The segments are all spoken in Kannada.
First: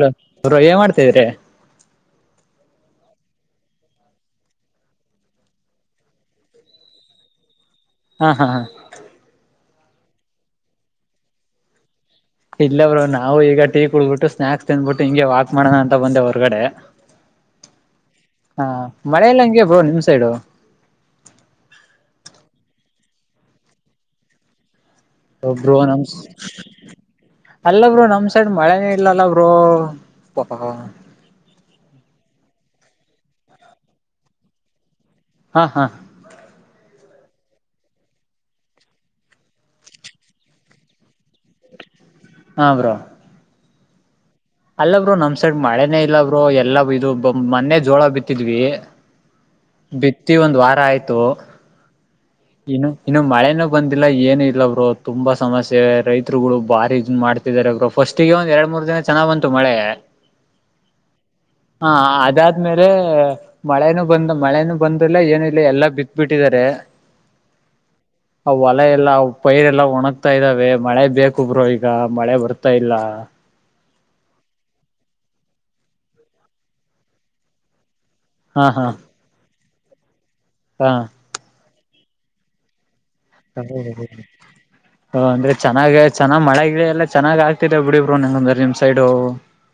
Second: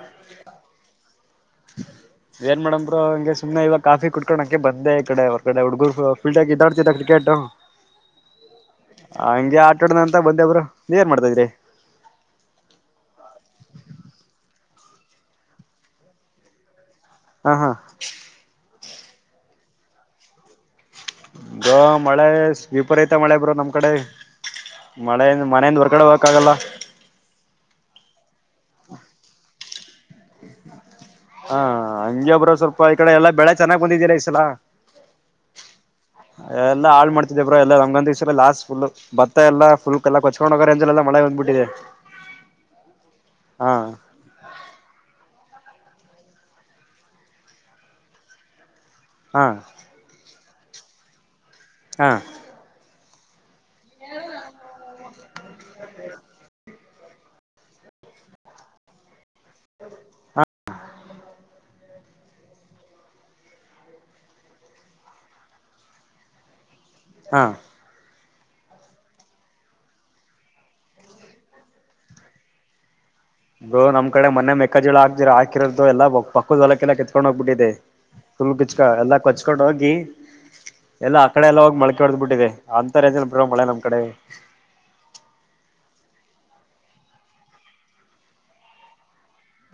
ಹಲೋ ಬ್ರೋ ಏನ್ ಮಾಡ್ತಿದ್ರಿ ಏನ್ ಮೇಡಮ್ ಬರೋ ಹಂಗೆ ಸುಮ್ಮನೆ ಇವಾಗ ಕಾಫಿ ಕುಟ್ಕುಕ ಬಂದ ಈ ಕಡೆ ಹೊರ ಕಡೆ ಹುಡುಗರು ಫೀಡ್ಡ ಇದ್ದಾಡ್ತಿದ ಕ್ರಿಕೆಟ್ ಹಾ ಹಾ ಹಾ ಹಂಗೆ ಆಟ ಆಡದ ಅಂತ ಬಂದೆಬ್ರು ನೀವ ಏನ್ ಮಾಡ್ತಾಿದ್ರಿ ಇಲ್ಲ ಬೋ ನಾವು ಈಗ ಟೀ ಕುೂಡ್ಬಿಟ್ಟು ಸ್ನಾಕ್ಸ್ ತಂದ್ಬಿಟ್ಟು ಹಿಂಗೆ ವಾಕ್ ಮಾಡೋಣ ಅಂತ ಬಂದೇ ಹೊರಗಡೆ ಹಾ ಹಾ ಹ ಮಳೆಯಲ್ಲ ಹಂಗೆ ಬ್ರೋ ನಿಮ್ ಸೈಡು ಬ್ರೋ ಮಳೆ ವಿಪರೀತ ಮಳೆ ಬ್ರೋ ನಮ್ ಕಡೆ ಮಳೆ ಒ ಬ್ರೋ ಮನೆಯಿಂದ ಹೊರ್ಗಡೆ ನಮ ಹೋಗಕ್ ಆಗಲ್ಲ ಅಲ್ಲ ಬೋ ನಮಸ್ ನಮ್ ಸೈಡ್ ಮಳೆನ ಇಲ್ಲಲ್ಲ ಬ್ರೋ [unintelligible] ಹಾ ಹಾಂಗೆ ಬ್ರೋ ಸ್ವಲ್ಪ ಈ ಕಡೆ ಎಲ್ಲಾ ಬೆಳೆ ಚೆನ್ನಾಗ್ ಬಂದಿದ್ದೀರಾ ಈಸಲ ಹಾ ಹಾ ಎಲ್ಲ ಹಾಳ್ ಮಾಡ್ತ ಬ್ರೋ ಎಲ್ಲ ಒಂಗೊಂದ ದಿವ್ಸ ಲಾಸ್ಟ್ ಫುಲ್ ಭತ್ತ ಎಲ್ಲ ಫುಲ್ ಎಲ್ಲ ಕೊಕೊಂಡಗರಲ್ಲ ಮಳೆ ಬಂದ್ಬಿಟ್ಟಿದೆ [unintelligible] ಹಾ ಬ್ರೋ ಹಾ ಅಲ್ಲ ಬ್ರೋ ನಮ್ ಸೈಡ್ ಮಳೆನೆೇ ಇಲ್ಲ ಬ್ರೋ ಎಲ್ಲಾ ಇದು ಮೊನ್ನೆ ಜೋಳ ಬಿತ್ತಿದ್ವಿ ಹಾ ಪ್ರತಿ ಒಂದು ವಾರ ಆಯ್ತು ಹಾ ಇನ್ನು ಇನ್ನು ಮಳೆನ ಬಂದಿಲ್ಲ ಏನು ಇಲ್ಲ ಬ್ರರು ತುಂಬಾ ಸಮಸ್ಯೆ ರೈತರುಗಳು ಬಾರಿ ಮಾಡ್ತಿದಿದ್ದಾರೆರು ಫಸ್ಟಗೆ ಒಂದ್ ಎರಡ್ ಮೂರ್ ದಿನ ಚೆನ್ನ ಬಂತು ಮಳೆ [unintelligible] ಹಾ ಅದಾದ್ಮೇಲೆ ಮಳೆನೂ ಬಂದ ಮಳೆನೂ ಬಂದಲ್ಲ ಏನ ಇಿಲ್ಲ ಎಲ್ಲಾ ಬಿತ್ ಬಿಿಟ್ಟಿದಿದ್ದಾರೆ ಹಾ ಆ ಹೊಲ ಎಲ್ಲ ಪೈರ್ ಎಲ್ಲಾ ಒಣಗ್ತಾ ಇದಾವೆ ಮಳೆ ಬೇಕು ಬ್ರೋ ಈಗ ಮಳೆ ಬರ್ತಾ ಇಲ್ಲ ಬ್ರೋ ನಮ್ಮ ಕಡೆ ಮೊನ್ನೆ ಮೆಕ್ಕ ಜೋಳ ಹಾದಿರ ಹಾಕಿರೋದು ಎಲ್ಲ ಪಕ್ಕದೊಲಕ್ಕೆಲ್ಲ ಕತ್ೊಂಡ ಹೋಗ್ಬಿಟ್ಟಿದೆ ಫುಲ್ ಹಾ ಕಿಚ್ಕ ಹಾ ಎಲ್ಲಾ ಕೊಚ್ಕೊಂಡ ಹೋಗಿ ಹಾ ಎಲ್ಲಾ ಆ ಕಡೆ ಎಲ್ಲ ಹೋಗಿ ಮಳಕೆ ಹೊಡೆ್ದ್ ಬಿಟ್ಟಿದೆ ಅ [unintelligible] ಹ ಅಂದ್ರೆ ಚೆನ್ನಾಗ ಚನ ಮಳೆ ಎಲ್ಲ ಚೆನ್ನಾಗ ಆಗ್ತಿರ ಬಿಡಿಬ್ರಂಗ ಅಂದ್ರ ನಿಮ್ ಸೈಡ್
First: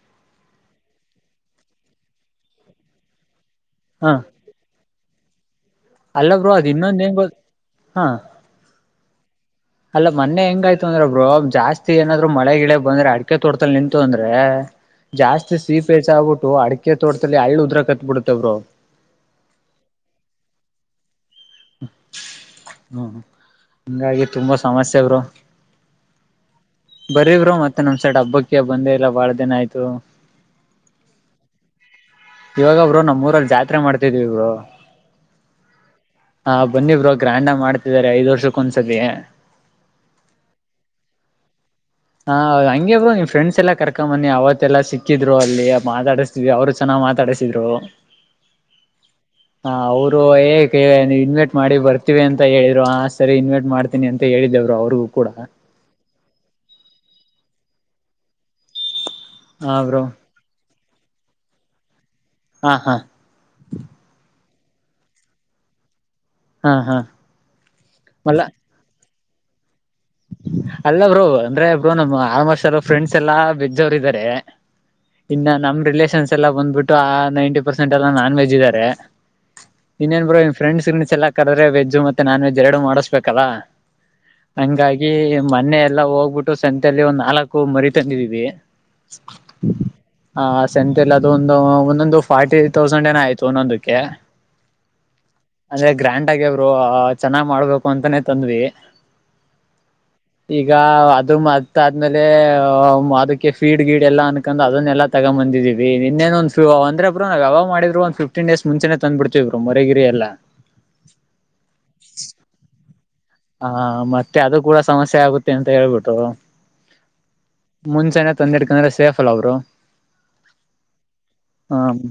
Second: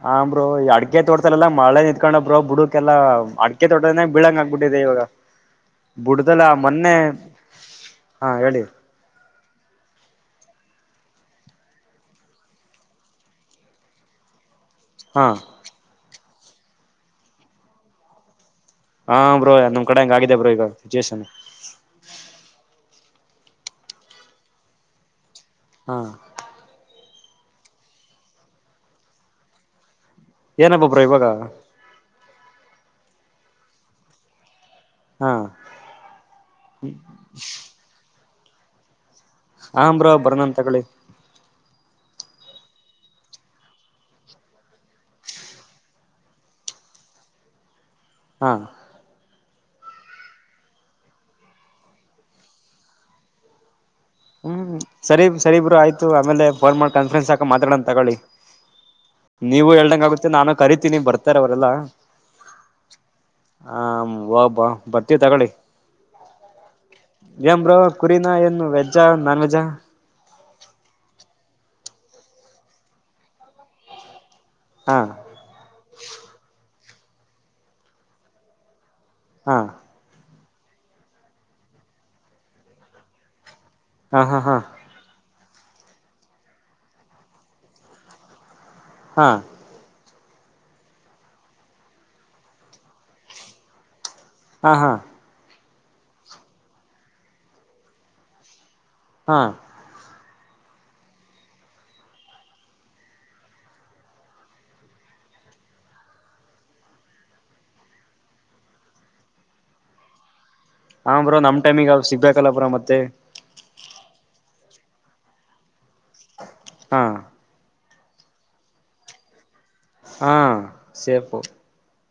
ಹ ಬ್ರೋ ಈ ಅಡ್ಗೆ ತೋರ್ತಲಲ್ಲಾ ಮಳೆ ನಿಂತ್ಕೊಂಡ ಬ್ರೋ ಬುಡಕಲ್ಲಾ ಅಡ್ ಮಡಿಕೆ ತೊಟದನೀ ಹಾ ಬಿಳಂಗಗೆ ಆಗ್ಬಿಟ್ಟಿದೆ ಇವಾಗ ಅಲ್ಲ ಬುಡ್ದಲ್ಲ ಬ್ರೋ ಅದ್ ಮೊನ್ನೆ ಇನ್ನೊಂದ್ ಏನ್ ಗೊತ್ ಹಾ ಹೇಳಿ ಅಲ್ಲ ಮೊನ್ನೆ ಹಂಗೆ ಆಯ್ತು ಅಂದ್ರೆ ಬ್ರೋ ಜಾಸ್ತಿ ಏನಾದ್ರು ಮಳೆ ಗಿಳ ಬಂದ್ರೆ ಅಡಿಕೆ ತೋರ್ತಲ್ ನಿಂತು ಅಂದ್ರೆ ಹಾ ಜಾಸ್ತಿ ಸಿಹಪೇ್ ಆಗ್ಬಿಟ್ಟು ಅಡಿಕೆ ತೋಟದಲ್ಲಿ ಹಳ್ಳು ಉದ್ರಾ ಕತ್ಬಿಡತ ಬ್ರೋ ಹಾ ಬ್ರೋ ನಮ್ ಕಡೆ ಹಂಗ ಆಗಿದೆ ಬ್ರೋ ಈಗ ಸಿಚುವೇೇಶನ್ [unintelligible] ಹ್ಮ ಹಂಗಾಗಿ ತುಂಬಾ ಸಮಸ್ಯೆ ಬ್ರೋ ಹಾ ಬರೀ ಬ್ರೋ ಮತ್ತೆ ನಮ್ ಸೈಡ್ ಹಬ್ಬಕ್ಕ ಬಂದೇ ಇಲ್ಲ ಬಾಳ ದಿನ ಆಯ್ತು ಏನು ಹಬ್ಬ ಬ್ರೋ ಇವಾಗ ಇವಾಗ ಬ್ರೋ ನಮ್ಮೂರಲ್ಲಿ ಜಾತ್ರೆ ಮಾಡ್ತಿದ್ವಿ ಬ್ರೋ ಹಾ ಹಾ ಬನ್ನಿ ಬ್ರೋ ಗ್ರ್ಯಾಂಡ ಮಾಡ್ತಿದ್ದಾರೆ ಐದ್ ವರ್ಷಕ್ಕ ಒಂದು ಸಾಲೇ ಹ್ ಬ್ರೋ ಬರ್ನತಗಳಿ ಹಾ ಹಂಗೆ ಬ್ರೋ ನೀ ಫ್ರೆಂಡ್ಸ್ ಎಲ್ಲ ಕರ್ಕೊ್ಂಬನ್ನಿ ಅವತ್ತೆಲ್ಲಾ ಸಿಕ್ಕಿದ್ರು ಅಲ್ಲಿ ಮಾತಾಡಿಸತಿದವಿ ಅವ್ರು ಚೆನ್ನ ಮಾತಾಡಿಸಿದ್ರು ಹಾ ಹ ಅವರು ಏಕೆ ನೀವು ಇನ್ವೈಟ್ ಮಾಡಿ ಬರ್ತೀವಿ ಅಂತ ಹೇಳಿದ್ರು ಆ ಸರಿ ಇನ್ವೈಟ್ ಮಾಡ್ತ ಹ್ಮ್ ಸರಿ ಸರಿಬ್ರು ಆಯ್ತು ಆಮೇಲೆ ಫೋನ್ ಮಾಡಿ ಕಾನ್ಫರೆನ್ಸ್ ಹಾಕ ಮಾತಾಡೋಂತ ತಗೊಳ್ಳಿ ನೀವು ಹಾ ಬ್ರೋ ಹೇಳ್ದಂಗ ಆಗುತ್ತೆ ನಾನು ಕರಿತೀನಿ ಬರ್ತಾರೆ ಅವರೆಲ್ಲಾ ಹಾ ಹಾ ಹ ಬರ್ತೀವಿ ತಗೊಳ್ಳಿ ಹಾ ಹಾ ಏನ್್ರ ಕುರಿನಾ ಅಲ್ಲ ಏನು ವೆಜ್ಜಾ ನಾನ್ ವೆಜ್ಜಾ ಅಲ್ಲ ಬ್ರೋ ಅಂದ್ರೆ ಬ್ರೋ ನಮ್ಮ ಆರಮರ್ಷ ಎಲ್ಲ ಫ್ರೆಂಡ್ಸ್ ಎಲ್ಲಾ ಬೆಜೋರು ಇದಾರೆ ಹಾ ಇನ್ನ ನಮ್ ರಿಲೇಷನ್ಸ್ ಎಲ್ಲ ಬಂದ್ಬಿಟ್ಟು ಆ ನೈಂಟಿ ಪರ್ಸೆಂಟ್ ಎಲ್ಲ ನಾನ್ ವೆಜ್ ಇದ್ದಾರೆ ಹಾ ಇನ್ನೇನ್ ಬರೋ ಇನ್ ಫ್ರೆಂಡ್ಸ್ ಚ ಎಲ್ಲ ಕಡದೆ ವೆಜ್ ಮತ್ತ ನಾನ್ ವೆಜ್ ಎರಡು ಮಾಡಿಸ್ಬೇಕಲ್ಲಾ ಹಾ ಹಾ ಹಾ ಮೊನ್ನೆ ಎಲ್ಲಾ ಹೋಗ್ಬಿಟ್ಟು ಸಂತೆಯಲ್ಲಿ ಒಂದ್ ನಾಲ್ಕು ಮರಿ ತಂದಿದೀವಿ ಹಾ ಹ ಸೆಂತಲ್ಲ ಅದು ಒಂದು ಒಂದೊಂದು ಫಾರ್ಟಿ ತೌಸಂಡ್ ಏನ ಆಯ್ತು ಒಂದೊಂದಕ್ಕೆ ಹಾ ಹಾ ಅಂದ್ರೆ ಗ್ರ್ಯಾಂಡ್ ಆಗ್ಯಬ್ರು ಚೆನ್ನಾಗ್ ಮಾಡ್ಬೇಕು ಅಂತಾನೇ ತಂದ್ವಿ ಹಾ ಈಗ ಅದು ಮತ್ತ ಆದ್ಮೇಲೆ ಅದಕ್ಕೆ ಫೀಡ್ ಗೀಡ್ ಎಲ್ಲಾ ಅನ್ಕ್ ಅದನ್ನೆಲ್ಲ ತಗ ಬಂದಿದೀವಿ ನಿನ್ನೇನ್ ಒಂದಂದ್ರ ಬ್ರ ನಾವ ಯಾವ ಮಾಡಿದ್ರು ಒ ಫ್ಟೀನ್ ಡೇ ಮುಚೆ ತಂದ್ ಬಿಡ್ತೀರು ಮರಗಿ ಎಲ್ಲ ಲ್ಲ ಹಾ ಬ್ರೋ ನಮ್ ಟೈಮಿಗೆ ಸಿಗ್ಬೇಕಲ್ಲ ಬ್ರ ಮತ್ತೆ ಹಾ ಮತ್ತೆ ಅದು ಕೂಡ ಸಮಸ್ಯೆ ಆಗುತ್ತೆ ಅಂತ ಹೇಳ್ಬಿಟ್ಟು ಹಾ ಮುಂಚೆ ತ ಒಂದೆರಡ್ಕಂದ್ರೆ ಸೇಫ ಅಲ್ಲ ಅವರು ಹಾ ಸೇಪು ಹ್ಮ್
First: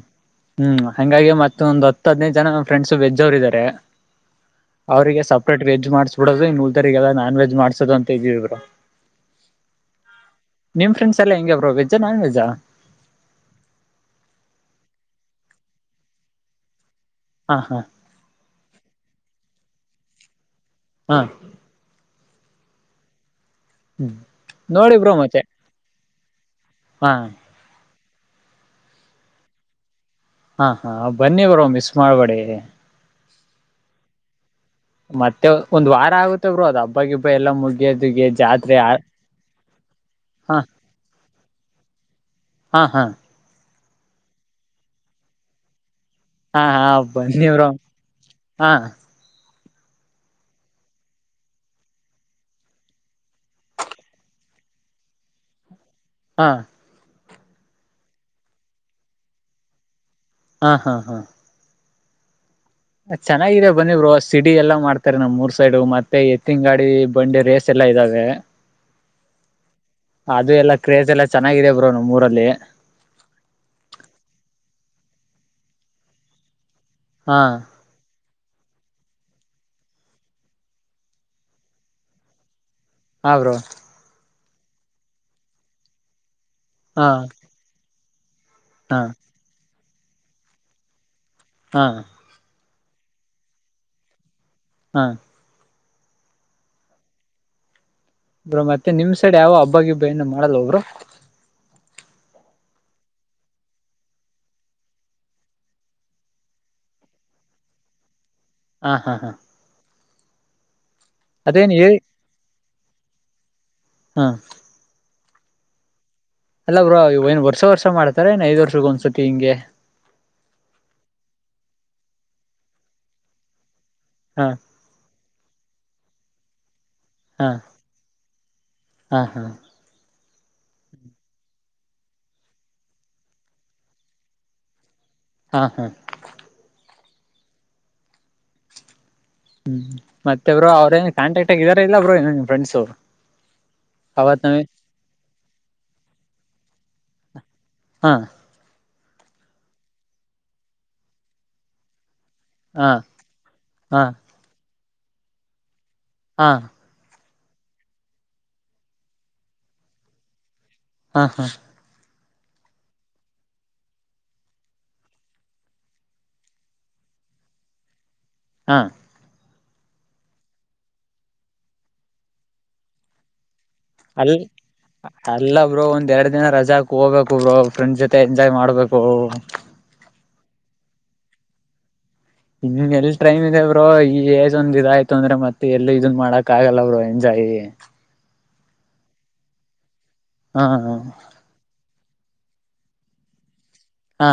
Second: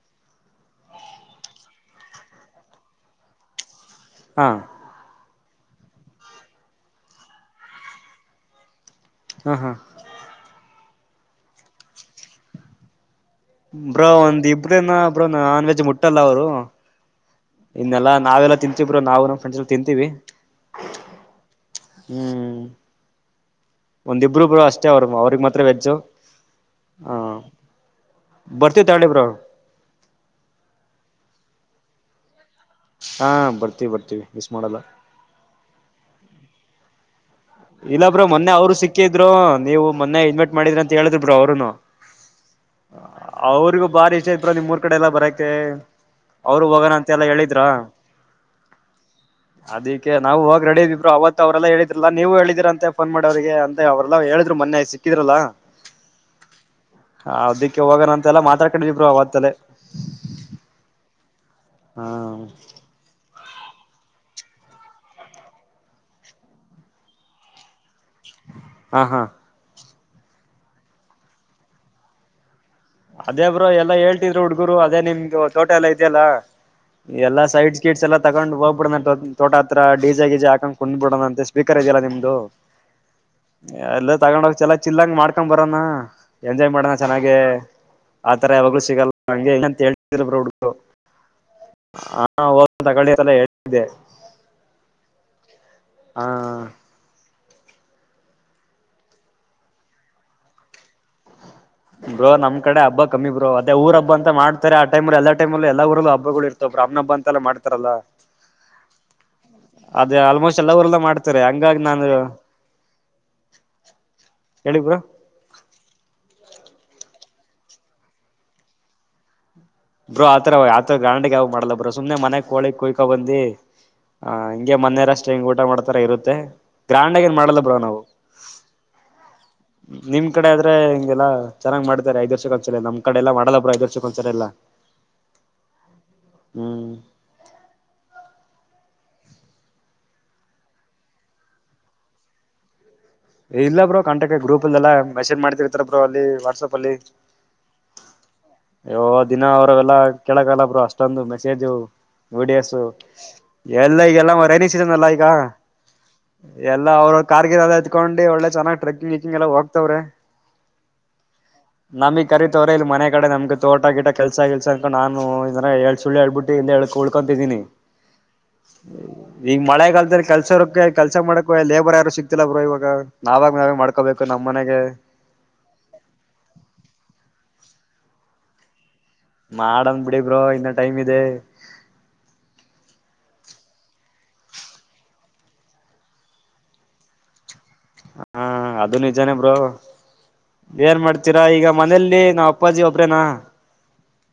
ಹ್ಮ್ ಹಂಗಾಗಿ ಮತ್ತೊಂದ್ ಹತ್ತು ಹದ್ದು ಜನ ನಮ್ಮ್ ಫ್ರೆಂಡ್ಸ್ ಬೆಜ್ ಅವ್ರು ಇದಾರೆ ಹಾ ಅವರಿಗೆ ಸಪ್ರೇಟ್ ವೆಜ್ ಮಾಡ್ ನಡೋದು ಮೂಲ್ದಾರ ಎಲ್ಲ ನಾನ್ ವೆಜ್ ಮಾಡ್ಸೋದ ಅಂತ ಇದೀವಿ ಇ್ರರು ಹ್ಮ ಹಾ ನಿಮ್ ಫ್ರೆಂಡ್ಸ್ ಎಲ್ಲ ಹೆಂಗಗೆ ಬ್ರೋ ವೆಜ್ಜಾ ನಾನ್ ವೆಜ್ಜಾ ಬ್ರೋ ಒಂದ್ ಇಬ್ರೇನ ಬ್ರೊ ನಾನ್ ವೆಜ್ ಮುಟ್ಟಲ್ಲ ಅವರು ಹಾ ಹಾ ಇನ್ನೆಲ್ಲಾ ನಾವೆಲ್ಲಾ ತಿಂತೀವರು ನಾವು ನಮ್ಮ್ ಫ್ರೆಂಡಸ್ ಎಲ್ಲ ತಿಂತೀವಿ ಹಾ ಹ್ಮ್ ಹ್ಮ್ ಒಂದಿಬರುಬ್ರು ಅಷ್ಟೇ ನೋಡಿ ಅವರು ಬ್ರೋ ಮತ್ತೆ ಅವ್ರಿಗೆ ಮಾತ್ರ ವೆಜ್ಜು ಹಾ ಬರ್ತೀವಿ ತಾಳ್ಳೆ ಬ ಹಾ ಹಾ ಬನ್ನಿ ಬರೋ ಮಿಸ್ ಮಾಡ್ಬೇಡಿ ಹಾ ಬರ್ತೀವಿ ಬರ್ತೀವಿ ಮಿಸ್ ಮಾಡಲ್ಲ ಮತ್ತೆ ಒಂದ್ ವಾರ ಆಗುತ್ತೆ ಬರು ಅದು ಹಬ್ಬಗೆ ಇಲ್ಲ ಬ್ರೋ ಮೊನ್ನೆ ಅವರು ಸಿಕ್ಕಿದ್ರು ನೀವು ಮೊನ್ನೆ ಇಡ್ಮೆಟ್ ಹಾ ಮಾಡಿದ್ರಿ ಅಂತ ಹೇಳಿದ್ರಿ ಬ್ರೋ ಅವರುನು ಹಾ ಅವ್ರರಿಿಗೂ ಬಾರಿ ಇಷ್ಟ ಇದ್ರ ನಿಮ್ ಮೂರ್ ಕಡೆ ಎಲ್ಲ ಬರತೆ ಹಾ ಅವರು ಹಾ ಹೋಗೋಣ ಅಂತೆ ಎಲ್ಲ ಬನ್ನಿ ಹೇಳಿದ್ರ ಬ್ರೋ ಹಾ ಅದಿಕ್ಕೆ ನಾವು ಹೋಗಿ ರೆಡಿದ್ರರು ಅವತ್ ಅವ್ರಲ್ಲಾ ಹೇಳಿದ್ರಲ್ಲಾ ನೀವು ಹೇಳಿದೀರ ಅಂತೆ ಫೋನ್ ಮಾಡ ಅವ್ರಿಗೆ ಅಂತ ಅವ್ರಲ್ಲ ಹೇಳಿದ್ರು ಮೊನ್ನೆ ಸಿಕ್ಕಿದ್ರಲ್ಲ ಹಾ ಹ ಅದಿಕ್ಕೆ ಹೋಗಣಂತೆ ಎಲ್ಲಾ ಮಾತಾಡ್ಕೊಂಡ ವಿಪ್ರ ಅವತ್ತಲೆ ಹಾ ಹಾ ಹಾ ಹಾ ಚೆನ್ನಾಗಿದೆ ಬಂದಿವರು ಸಿಡಿ ಎಲ್ಲಾ ಮಾಡ್ತಾರೆ ನಮ್ ಮೂರ್ ಸೈಡ್ ಮತ್ತೆ ಎತ್ತಿನ ಗಾಡಿ ಬಂಡಿ ರೇಸ್ ಎಲ್ಲಾ ಇದಾಗ ಹಾ ಹಾ ಅದು ಎಲ್ಲಾ ಕ್ರೇಜ ಎಲ್ಲ ಚೆನ್ನಾಗಾಗಿದೆ ಬ್ರೋ ನಮ್ಮ್ ಊರಲ್ಲಿ ಅದೇ ಬ್ರೋ ಎಲ್ಲಾ ಹೇಳ್ತಿದ್ರು ಹುಡ್ಗರು ಅದೇ ನಿಮ್ದು ತೋಟ ಎಲ್ಲಾ ಇದೆಯಲ್ಲ ಹಾ ಎಲ್ಲ ಸೈಡ್ಸ್ ಗಿಡ್ಸ್ ಎಲ್ಲ ತಗೊಂಡ್ ಹೋಗ್ಬಿಡೋ ತೋಟ ಹತ್ರ ಡಜೆ ಗೀಜೆ ಹಾಕೊಂಡ್ ಕುೊಂಡ್ಬಿಡದ ಅಂತೆ ಸ್ಪಕರ್ ಇದೆಯಾ ನಿಮ್ದು ಹಾ ಬ್ರೋ ಎಲ್ಲ ತಗೊಂಡ ಹೋಗ ಚೆಲ ಚಿಲ್ಲಂಗ ಮಾಡ್ಕೊಂಡ್ ಬರೋನ ಎಂಜಾಯ್ ಮಾಡನ ಹಾ ಚೆನ್ನಾಗೆ. ಆತರ ಯಾವಾಗ್ಲೂ ಹಾ ಸಿಗಲ್ಲ ಅಂತ ಹೇಳ್ತಿದ್ರು ಹುಡುರು. ಹಾ [unintelligible] ಹೇಳ್ತಿದ್ದೆ. ಹಾ ಹಾ ಬ್ರೋ ಮತ್ತೆ ನಿಮ್ ಸೈಡ್ ಯಾವೋ ಹಬ್ಬಗಿಬ್ಬ ಏನು ಮಾಡಲ್ವ ಬ್ರೋ. ಬ್ರೋ ನಮಮ್ಮ ಕಡೆ ಹಬ್ಬ ಕಮ್ಮಿ ಬ್ರೋ ಅದೇ ಊರ್ ಹಬ್ಬ ಅಂತ ಮಾಡ್ತಾರೆ ಆ ಟೈಮ್ಲ್ಲಿ ಎಲ್ಲ ಟೈಮ್ಲ್ಲ ಎಲ್ಲ ಊರು ಹಬ್ಬಗಳು ಇರ್ತವೆ. ರಾಮ್ನಬ್ಬ ಅಂತೆಲ್ಲ ಮಾಡ್ತಾರಲ್ಲ. ಹಾ ಹಾ ಹಾ ಅದ ಆಲ್ಮೋಸ್ಟ್ ಎಲ್ಲಾ ಊರಲ್ಲೂ ಮಾಡ ಮಾಡತಾರೆ ಅದೇನ್ ಹಂಗಾಗಿ ಹೇಳಿ ನಾನು ಹಾ ಹೇಳಿ ಬ್ರೋ. [inaudible] ಅಲ್ಲಾ ಬ್ರೋ ಇ ಏನ್ ವರ್ಷ ವರ್ಷ ಮಾಡ್ತಾರೆ ಏನ್ ಐದ ವರ್ಷಕ್ಕೆ ಒಂದ್ಸುತ್ತತಿ ಹಿಂಗೆ. ಬ್ರೋ ಆತರ ಆತರ ಗ್ರ್ಯಾಂಡ್ ಆಗಿ ಯಾವ್ದು ಮಾಡಲ್ಲ ಬ್ರೋ ಸುಮ್ನೆ ಮನೆ ಕೋಳಿ ಕುಯ್ಕೊ ಬಂದಿ. ಹಾ ಹಿಂಗೆ ಮೊನೆಯವರಷ್ಟೇ ಹಿಂಗ್ ಊಟ ಮಾಡ್ತಾರ ಇರುತ್ತೆ. ಗ್ರ್ಯಾಂಡ್ ಆಗ ಏನ್ ಹಾ ಮಾಡಲ್ಲ ಬ್ರೋ ನಾವು ಹಾ ಹಾ ನಿಮ್ ಕಡೆ ಆದ್ರೆ ಹಿಂಗೆಲ್ಲ. ಚೆನ್ನ್ ಮಾಡತಾರೆ ಐದು ವರ್ಷಕ್ಕ ಒಂದ್ ಸರಿ ನಮ್ಮ ಕಡೆ ಎಲ್ಲ ಮಾಡಲ್ಲ ಬ್ರೋ ಐದ ವರ್ಷ ಒಂದ ಸರಿ ಎಲ್ಲಾ. ಹಾ ಹಾ ಹ್ಮ್ ಹ್ಮ್ ಮತ್ತೆ ಬ್ರೋ ಅವ್ರೇನ್ ಕಾಂಟ್ಯಾಕ್ಟ್ ಇದರೋ ಇಲ್ಲ ಬ್ರೋ ನಿಮ್ ಫ್ರೆಂಡ್ಸು. ಇಲ್ಲ ಬ್ರೋ ಕಂಟಕ್ ಗ್ರೂಪ್ ಅಲ್ ಎಲ್ಲಾ ಮೆಸೇಜ್ ಮಾಡ್ತಿರ್ರ ಬ್ರೋ ಅಲ್ಲಿ ವಾಟ್ಸಪ್ ಅಲ್ಲಿ. ಹಾ ದಿನ ಅವ್ರವೆಲ್ಲಾ ಕೇಳಕಲ್ಲ ಬ್ರೋ ಅಷ್ಟೊಂದು ಮೆಸೇಜು. ವೀಡಿಯೋಸ್ ಹಾ ಎಲ್ಲ ಹಾ ಈಗ ಎಲ್ಲ ರೈನಿ ಸೀಸನ್ ಅಲ್ಲ ಈಗ. ಹಾ ಎಲ್ಲ ಅವರು ಕಾರ್ಗಿ ಹಕೊಂಡು ಒಳ್ಳೆ ಚೆನಾಗ್ ಟ್ರೆಕ್ಕಿಂಗ್ ಎಕ್ಕಂಗ ಎಲ್ಲ ಹೋಗ್ತವ್ರೆ. ಹಾ ಹಾ ನಮಗ್ ಕರಿ ತವ್ರ ಇಲ್ಲಿ ಮನೆ ಕಡೆ ನಮ್ಗೆ ತೋಟ ಗಿಟ ಕೆಲಸ ಕೆಲ್ಸ ಅಕೊಂಡು ನು ಇದ ಹೇಳಳ್ ಸುಳ್ಳ ಹೇಳ್ಬಿಟ್ಟು ಇ ಹಳ್ಕ ಉಳ್ಕೊತಿದ್ದೀನಿ. ಹಾ ಈಗ ಮಳೆಗಾಲದಲ್ಲಿ ಕೆಲ್ಸೋರಕ ಕೆಲ್ಸ ಮಾಡಕ ಲೇಬರ್ ಯಾರು ಸಿಕ್ತಿಲ್ಲ ಬ್ರೋ ಇವಾಗ ನಾವಾಗ. ನಾವೇ ಮಾಡ್ಕೋಬೇಕು ಅಲ್ ನಮ್ ಮನೆಗೆ ಅಲ್ಲ ಬ್ರೋ ಒಂದ್ ಎರಡ್ ದಿನ ರಜಾ ಹಾಕ್ ಹೋಗ್ಬೇಕು ಬ್ರೋ. ಫ್ರಂಡ್ ಜೊತೆ ಎಂಜಾಯ್ ಮಾಡಬೇಕು. ಮಾಡಡನ್ ಬಿಡಿ ಬ್ರೋ ಇನ್ನ ಟೈಮ್ ಇದೆ. ಇನ್ ಎಲ್ ಟ್ರೈಮ್ ಇದೆ ಬ್ರೋ ಈ ಏಜ್ ಒಂದು ಇದಾಯ್ತು ಅಂದ್ರೆ ಮತ್ತೆ ಎಲ್ಲ ಇದನ್ ಮಾಡಕ್ ಆಗಲ್ಲ ಬ್ರೋ ಎಂಜಾಯ್. [unintelligible] ಹಾ ಅದು ನಿಜಾನೇ ಬ್ರೋ ಹಾ ಏನ್ ಮಾಡ್ತೀರಾ ಈಗ ಮನೇಲಿ. [unintelligible] ನಮ್ಮ ಅಪ್ಪಾಜಿ ಒಬ್ರೇನಾ ಹಾ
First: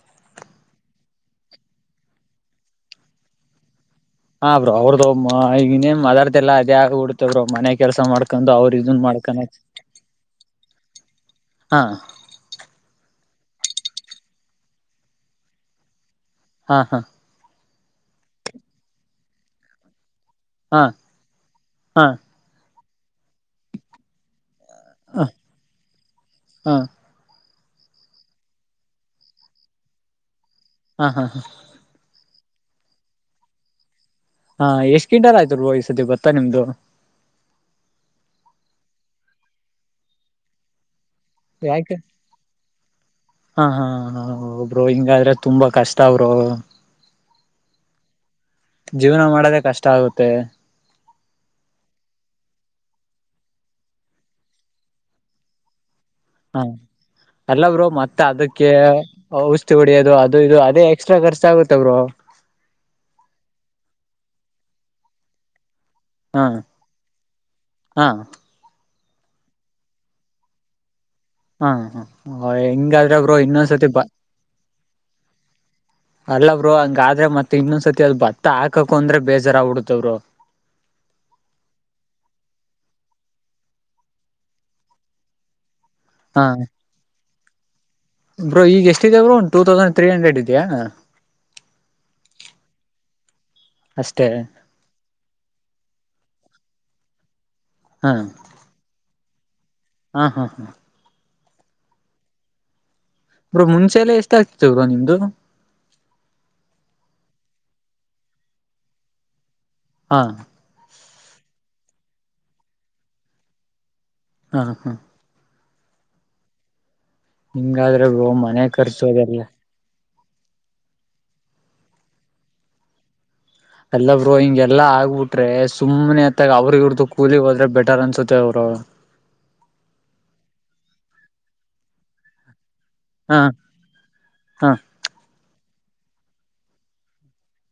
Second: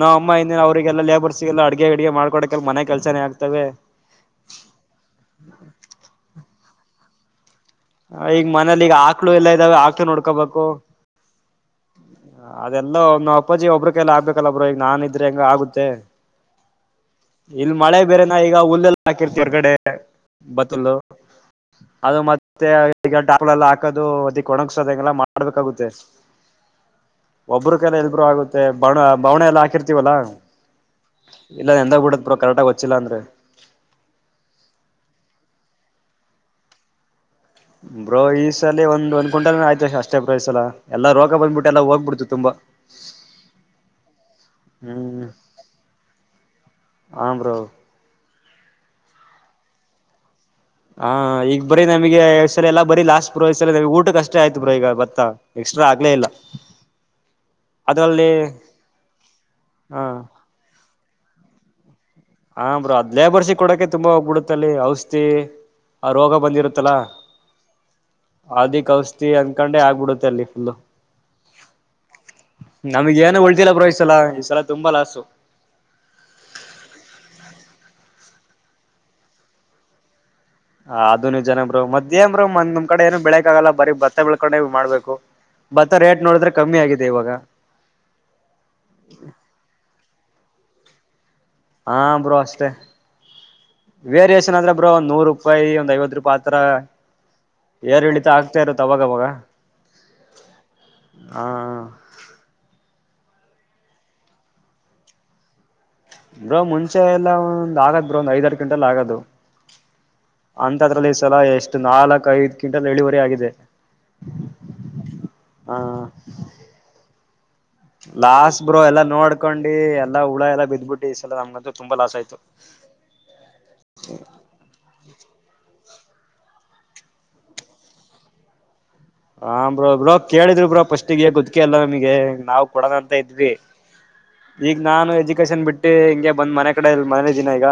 ನಾ ಅಮ್ಮ. [unintelligible] ಅವ್ರರಿಗೆಲ್ಲ ಲೇಬರ್ಸ್ಗೆಲ್ಲ ಅಡುಗೆ ಅಡುಗೆ ಮಾಡ್ಕೊಕೆ ಮನೆ ಕೆಲಸನೇ ಆಗ್ತವೆ. ಹಾ ಬ್ರೋ ಅವ್ರ್ದುಗನ್ನೇನ್ ಮದರ್ ಎಲ್ಲಾ ಅದೇ ಆಗಿ ಬಿಡುತ್ತೆ ಬ್ರೋ ಮನೆಗೆ. ಕೆಲ್ಸ ಈಗ ಮಾಡ್ಕೊಂಡು ಅವರು ಮನೇಲಿ ಈಗ ಇದನ್ ಆಕ್ಳು ಮಾಡ್ಕನ. ಎಲ್ಲ ಇದಾವೆ ಆಕ್ಳು ನೋಡ್ಕೋಬೇಕು ಹಾ ಅದೆಲ್ಲ ಅಪ್ಪಾಜಿ ಒಬ್ರ ಕೈಯಲ್ಲಿ ಎಲ್ಲ ಆಗ್ಬೇಕಲ್ಲ ಬ್ರೋ ಈಗ ನಾನ್ ಇದ್ರೆ ಹೆಂಗ ಆಗುತ್ತೆ. ಹಾ ಹಾ ಇಲ್ಲಿ ಮಳೆ ಬೇರೆನಾ ಈಗ ಹುಲ್ಲೆಲ್ಲ ಹಾಕಿರ್ತಿವಿ ಹೊರ್ ಕಡೆ. ಹಾ ಬತ್ತಲು ಹಾ ಅದು ಮತ್ತೆೆ [unintelligible] ಹಾಕೋದು ಅದ. ಕೊಣಗಸೋದಂಗಲ್ಲ ಹ ಮಾಡ್ಬೇಕಾಗುತ್ತೆ. ಹಾ ಒಬ್ಬ್ರ ಕೈಯಲ್ಲಿ ಇಲ್ಲಿ ಬ್ರೋ ಆಗುತ್ತೆ ಬಣ ಬವಣೆ ಎಲ್ಲ ಹಾಕಿರ್ತೀವಲ್ಲಾ ಹಾ ಹಾ ಇಲ್ಲ ನೆಂದೋಗಿ ಬಿಡುತ್ತ. [unintelligible] ಕರೆಕ್ಟ್ ಆಗಿ ಹೊಚ್ಚಿಲ್ಲ ಅಂದ್ರೆ. ಹಾ ಎಷ್ಟ್ ಕಿಂಟಲ್ ಆಯ್ತ ಬ್ರೋ ಈಸತಿ ಭತ್ತ ನಿಮ್ದು. ಬ್ರೋ ಈ ಸಲಿ ಒಂದ ಒಂದ್ ಕ್ವಿಂಟಾಲಾ ಆಯ್ತು ಅಷ್ಟೇ ಬ್ರೋ ಈ ಸಲಾ. ಎಲ್ಲ ರೋಗ ಬ್ಯಾಂಡ್ಬಿಟ್ಟು ಎಲ್ಲ ಯಾಕೆ ಹೋಗ್ಬಿಡ್ತು ತುಂಬಾ. ಹಾ ಹಾ ಹ ಒಬ್ರು ಹಿಂಗಾದ್ರೆ ತುಂಬಾ ಕಷ್ಟ ಅವರು ಆ ಬ್ರೋ ಜೀವನ ಮಾಡದ ಕಷ್ಟ ಆಗುತ್ತೆ ಹಾ ಈಗ ಬರೀ ನಮಗೆ್ ಸ ಎಲ್ಲ ಬರಿ ಲಾಸ್ಟ್ ಬೋಸರಿಮ ಊಟ ಕಷ್ಟೇ ಆಯ್ತ್ ಬ್ರೋ ಈಗ ಬತ್ತ ಎಕ್ಸ್ಟ್ರಾ ಆಗ್ಲೇ ಇಲ್ಲ ಹಾ ಎಲ್ಲಬ್ರು ಮತ್ತೆ ಅದ್ರಲ್ಲಿ ಅದಕ್ಕೆ ಔಷಿ ಹ ಹೊಡಿಯೋದು ಅದು ಇದು ಅದೇ ಎಕ್ಸ್ಟ್ರಾ ಖರ್ಚ ಆಗುತ್ತ ಅವ್ರು ಹ ಬ್ರ ಅದ್ ಲೇಬರ್ಸಿಕ್ ಕೊಡಕೆ ತುಂಬಾ ಹೋಗ್ಬಿಡುತ್ತಲ್ಲಿ ಔಷಧಿ ಆ ರೋಗ ಹಾ ಬಂದಿರುತ್ತಲ ಹಾ ಅಧಿಕ ಔಷಿ ಅಂದಕೊಂಡೆ ಆಗ್ಬಿಡುತ್ತೆ ಅಲ್ಲಿ ಫುಲ್ ಹಾ ಹಾ ನಮ್ಗ ಹಿಂಗಾದ್ರೆ ಬ್ರೋ ಏನು ಉಳ್ತಿಲ್ಲ ಬ್ರೋ ಇನ್ನೊಂದ್ಸತಿ ಈ ಸಲ ಈ ಸಲ ತುಂಬಾ ಲಾಸು ಅಲ್ಲವರು ಹಂಗಾದ್ರೆ ಮತ್ತತ್ ಇನ್ನೊಂದ್ಸರ್ತಿ ಅದ ಭತ್ತ ಹಾಕಕ ಅಂದ್ರೆ ಬೇಜಾರ ಬಿಡತವರು ಹ ಅದು ನೀವ್ ಜನಂಬರು ಮಧ್ಯಾಹ ಬ್ರರು ಮಂದ್ ನಿಮ್ ಕಡೆ ಏನು ಬೆಳಕ್ ಆಗಲ್ಲ ಬರೀ ಭತ್ತ ಬೆಳ್ಕೊಂಡೆ ಮಾಡ್ಬೇಕು ಭತ್ತ ರೇಟ್ ಹಾ ನೋಡಿದ್ರೆ ಕಮ್ಮಿ ಆಗಿದೆ ಇವಾಗ ಬ್ರೋ ಈಗ ಎಷ್ಟ ಇದ್ಯಾ ಬ್ರರು ಟೂ ತೌಸಂಡ್ ತ್ರೀ ಹಂಡ್ರೆಡ್ ಇದೆಯಾ ಹಾ ಬ್ರೋಷ್ಟತೆ ಅಷ್ಟೇ ವೇರಿಯೇಷನ್ ಅಂದ್ರೆ ಬ್ರೋ ಒಂದ ನೂರು ರೂಪಾಯಿ ಒಂದ್ ಐವತ್ ರೂಪಾಯಿ ಆತ್ರರ ಯಏರ್ ಹಾ ಹಳಿತ ಆಗ್ತಾ ಇರು ತವಾಗವಾಗ ಹಾ ಹಾ ಹಾ ಅ್ರ ಮುಂಚೆ ಎಲ್ಲ ಎಷ್ಟಾಗಗ್ತತವರು ನಿಮ್ದು ಬ್ರೋ ಮುಂಚೆ ಎಲ್ಲಾ ಒಂದ್ ಆಗ್ ಬ್ರೋ ಒಂದ್ ಐದ್ ಆರಡು ಕಿಂಟಲ್ ಆಗದು ಹಾ ಅಂತ ಅದ್ರಲ್ಲಿ ಸಲ ಎಷ್ಟು ನಾಲ್ಕ್ ಐದ ಕ್ವಿಂಟಲ್ ಇಳುವರಿ ಆಗಿದೆ ಹಾ ಹಾ ಹಾ ಹಿಂಗಾದ್ರೆ ಬ್ರೋ ಲಾಸ್ಟ್ ಮನೆ ಬ್ರೋ ಎಲ್ಲ ಖರ್ಚು ಅದೆಲ್ಲ ನೋಡ್ಕೊಂಡಿ ಎಲ್ಲಾ ಹುಳ ಎಲ್ಲ ಬಿದ್ದ್ಬಿಟ್ಟು ಈ ಎ ನಮ್ಗಂತೂ ತುಂಬಾ ಲಾಸ್ ಆಯ್ತು ಎಲ್ಲ ಬ್ರೋ ಹಿಂಗ ಎಲ್ಲಾ ಆಗ್ಬಿಟ್ರೆ ಸುಮ್ಮನೆ ಅತ್ತಾಗ ಅವ್ರಗ ಇರ್ದುು ಕೂಲಿಗ್ ಹೋದ್ರೆ ಬೆಟರ್ ಅನ್ಸುತ್ತೆ ಅವರು ಹ ಬ್ರೋ ಬ್ರೋ ಕೇಳಿದ್ರು ಬ್ರೋಫಸ್ಟ್ಗೆ ಗೊತ್ಕಲ್ಲಾ ನಮಗೆ ನಾವವು ಕೊಡದಂತ ಹಾ ಇದ್ವಿ ಹಾ ಈಗ ನಾನು ಎಜುಕೇಶನ್ ಬಿಟ್ಟ ಹಿಂಗೆ ಬಂದ್ ಮನೆ ಕಡೆ ಇ ಮನೆಲಿ ದಿನ ಈಗ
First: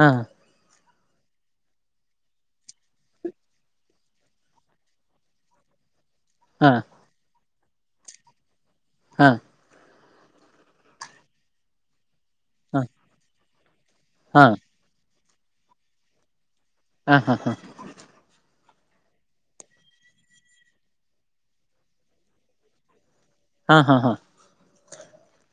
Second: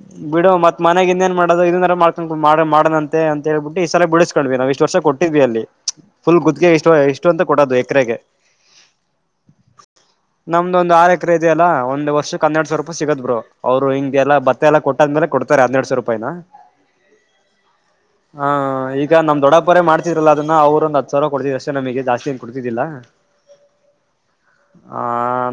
ಹಾ ಬಿಡು ಮತ್ತೆ ಮನೆಗೆ ಇನ್ನೇನ್ ಮಾಡದು ಇದನ್ನಾರರ ಮಾಡ್ಕೊಂಡು ಮಾಡಣಂತೆ ಅಂತ ಹೇಳ್ಬಟ್ಟ ಈ ಸಲ ಬಳಸ್ಕೊಂಡ್ವಿ ನಾವು ಇಷ್ಟ ವರ್ಷ ಕೊಟ್ಟು ಅಲ್ಲಿ ಫುಲ್ ಹಾ ಗುತ್ತಿಗೆ ಎಷ್ಟು ಎಷ್ಟು ಅಂತ ಕೊಡೋದು ಎಕರೆಗೆ ಹಾ ನಮ್ದ ಒಂದಂದು ಆರು ಎಕರೆ ಇದೆಯಲ್ಲ ಒಂದ್ ವರ್ಷಕ್ಕೆ ಹನ್ನರಡ್ ಸಾವರ ಹಾ ರೂಪಾಯಿ ಸಿಗದ್ ಬ್ರರು ಅವ್ರು ಹಿಂಗೆ ಎಲ್ಲ ಹಾ ಬತ್ತ ಎಲ್ಲ ಕೊಟ್ಟಾದ್ಮೇಲೆ ಕೊಡ್ತಾರೆ ಹನ್ನೆರಡ್ ಸಾವರ ರೂಪಾಯ್ ಹಾ ಹಾ ಹಾ ಹಾ ಈಗ ನಮ್ ದೊಡ್ಡಪ್ಪರ ಮಾಡ್ತಿದ್ರಲ್ಲ ಅದನ್ನ ಅವ್ರರುೊಂದ ಹತ್ ಸಾವಿರ ಕೊಡ್ತಿದ್ ಅಷ್ಟೇ ನಮಗೆ ಜಾಸ್ತ ಏನ್ ಕೊಡ್ತಿದ್ದಿಲ್ಲ ಹಾ ಹಾ ಹಾ ಹ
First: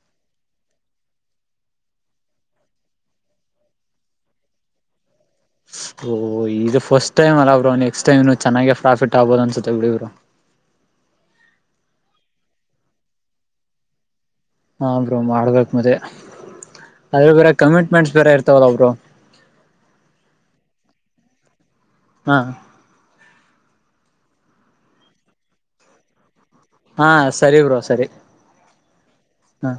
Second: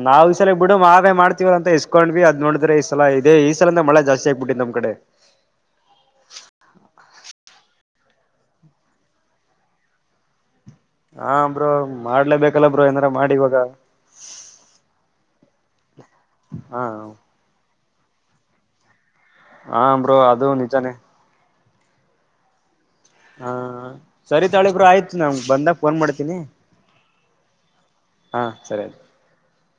ನಾವ್ ಈ ಸಲ ಬಿಡು ಮಾವೇ ಮಾಡ್ತಿವಲ್ ಅಂತ ಇಸ್ಕೊಂಡ್ವಿ ಅದ್ ನೋಡಿದ್ರೆ ಈ ಸಲ ಇದೇ ಈ ಸಲಂದ ಮಳೆ ಜಾಸ್ತಿ ಆಗ್ಬಿಟ್ಟು ನಮ್ಮ್ ಕಡೆ ಓಹ ಇದು ಫಸ್ಟ್ ಟೈಮ್ ಅಲ್ಲ ನೆಸ್ ಟೈಮ್ ಚೆನ್ನೆ ಪ್ರಾಫಿಟ್ ಆಬೋದ ಅನ್ಸುತ್ತೆ ಬಿಡಬರು ಹಾ ಬ್ರರು ಮಾಡ್ಲೇಬೇಕಲ್ಲ ಬ್ರೋ ಏನಾರ ಮಾಡಿ ಇವಾಗ ಮದೆ ಹಾ ಅದ್ರ ಬೇರೆ ಕಮಿಟ್ಮೆಂಟ್ಸ್ ಬೇರೆ ಇರ್ತವಲ್ಲ ಒಬ್ರು ಅಬ್ರೋ ಅದು ನಿಜಾನೇ ಹಾ ಹಾ ಸರಿ ತಾಳಗರು ಆಯ್ತು ನಮ ಬಂದಾಗ ಫೋನ್ ಮಾಡ್ತೀನಿ ಹಾ ಸರಿ ಬ್ರೋ ಸರಿ ಹಾ ಸರಿ ಆಯ್ತು ಹಾ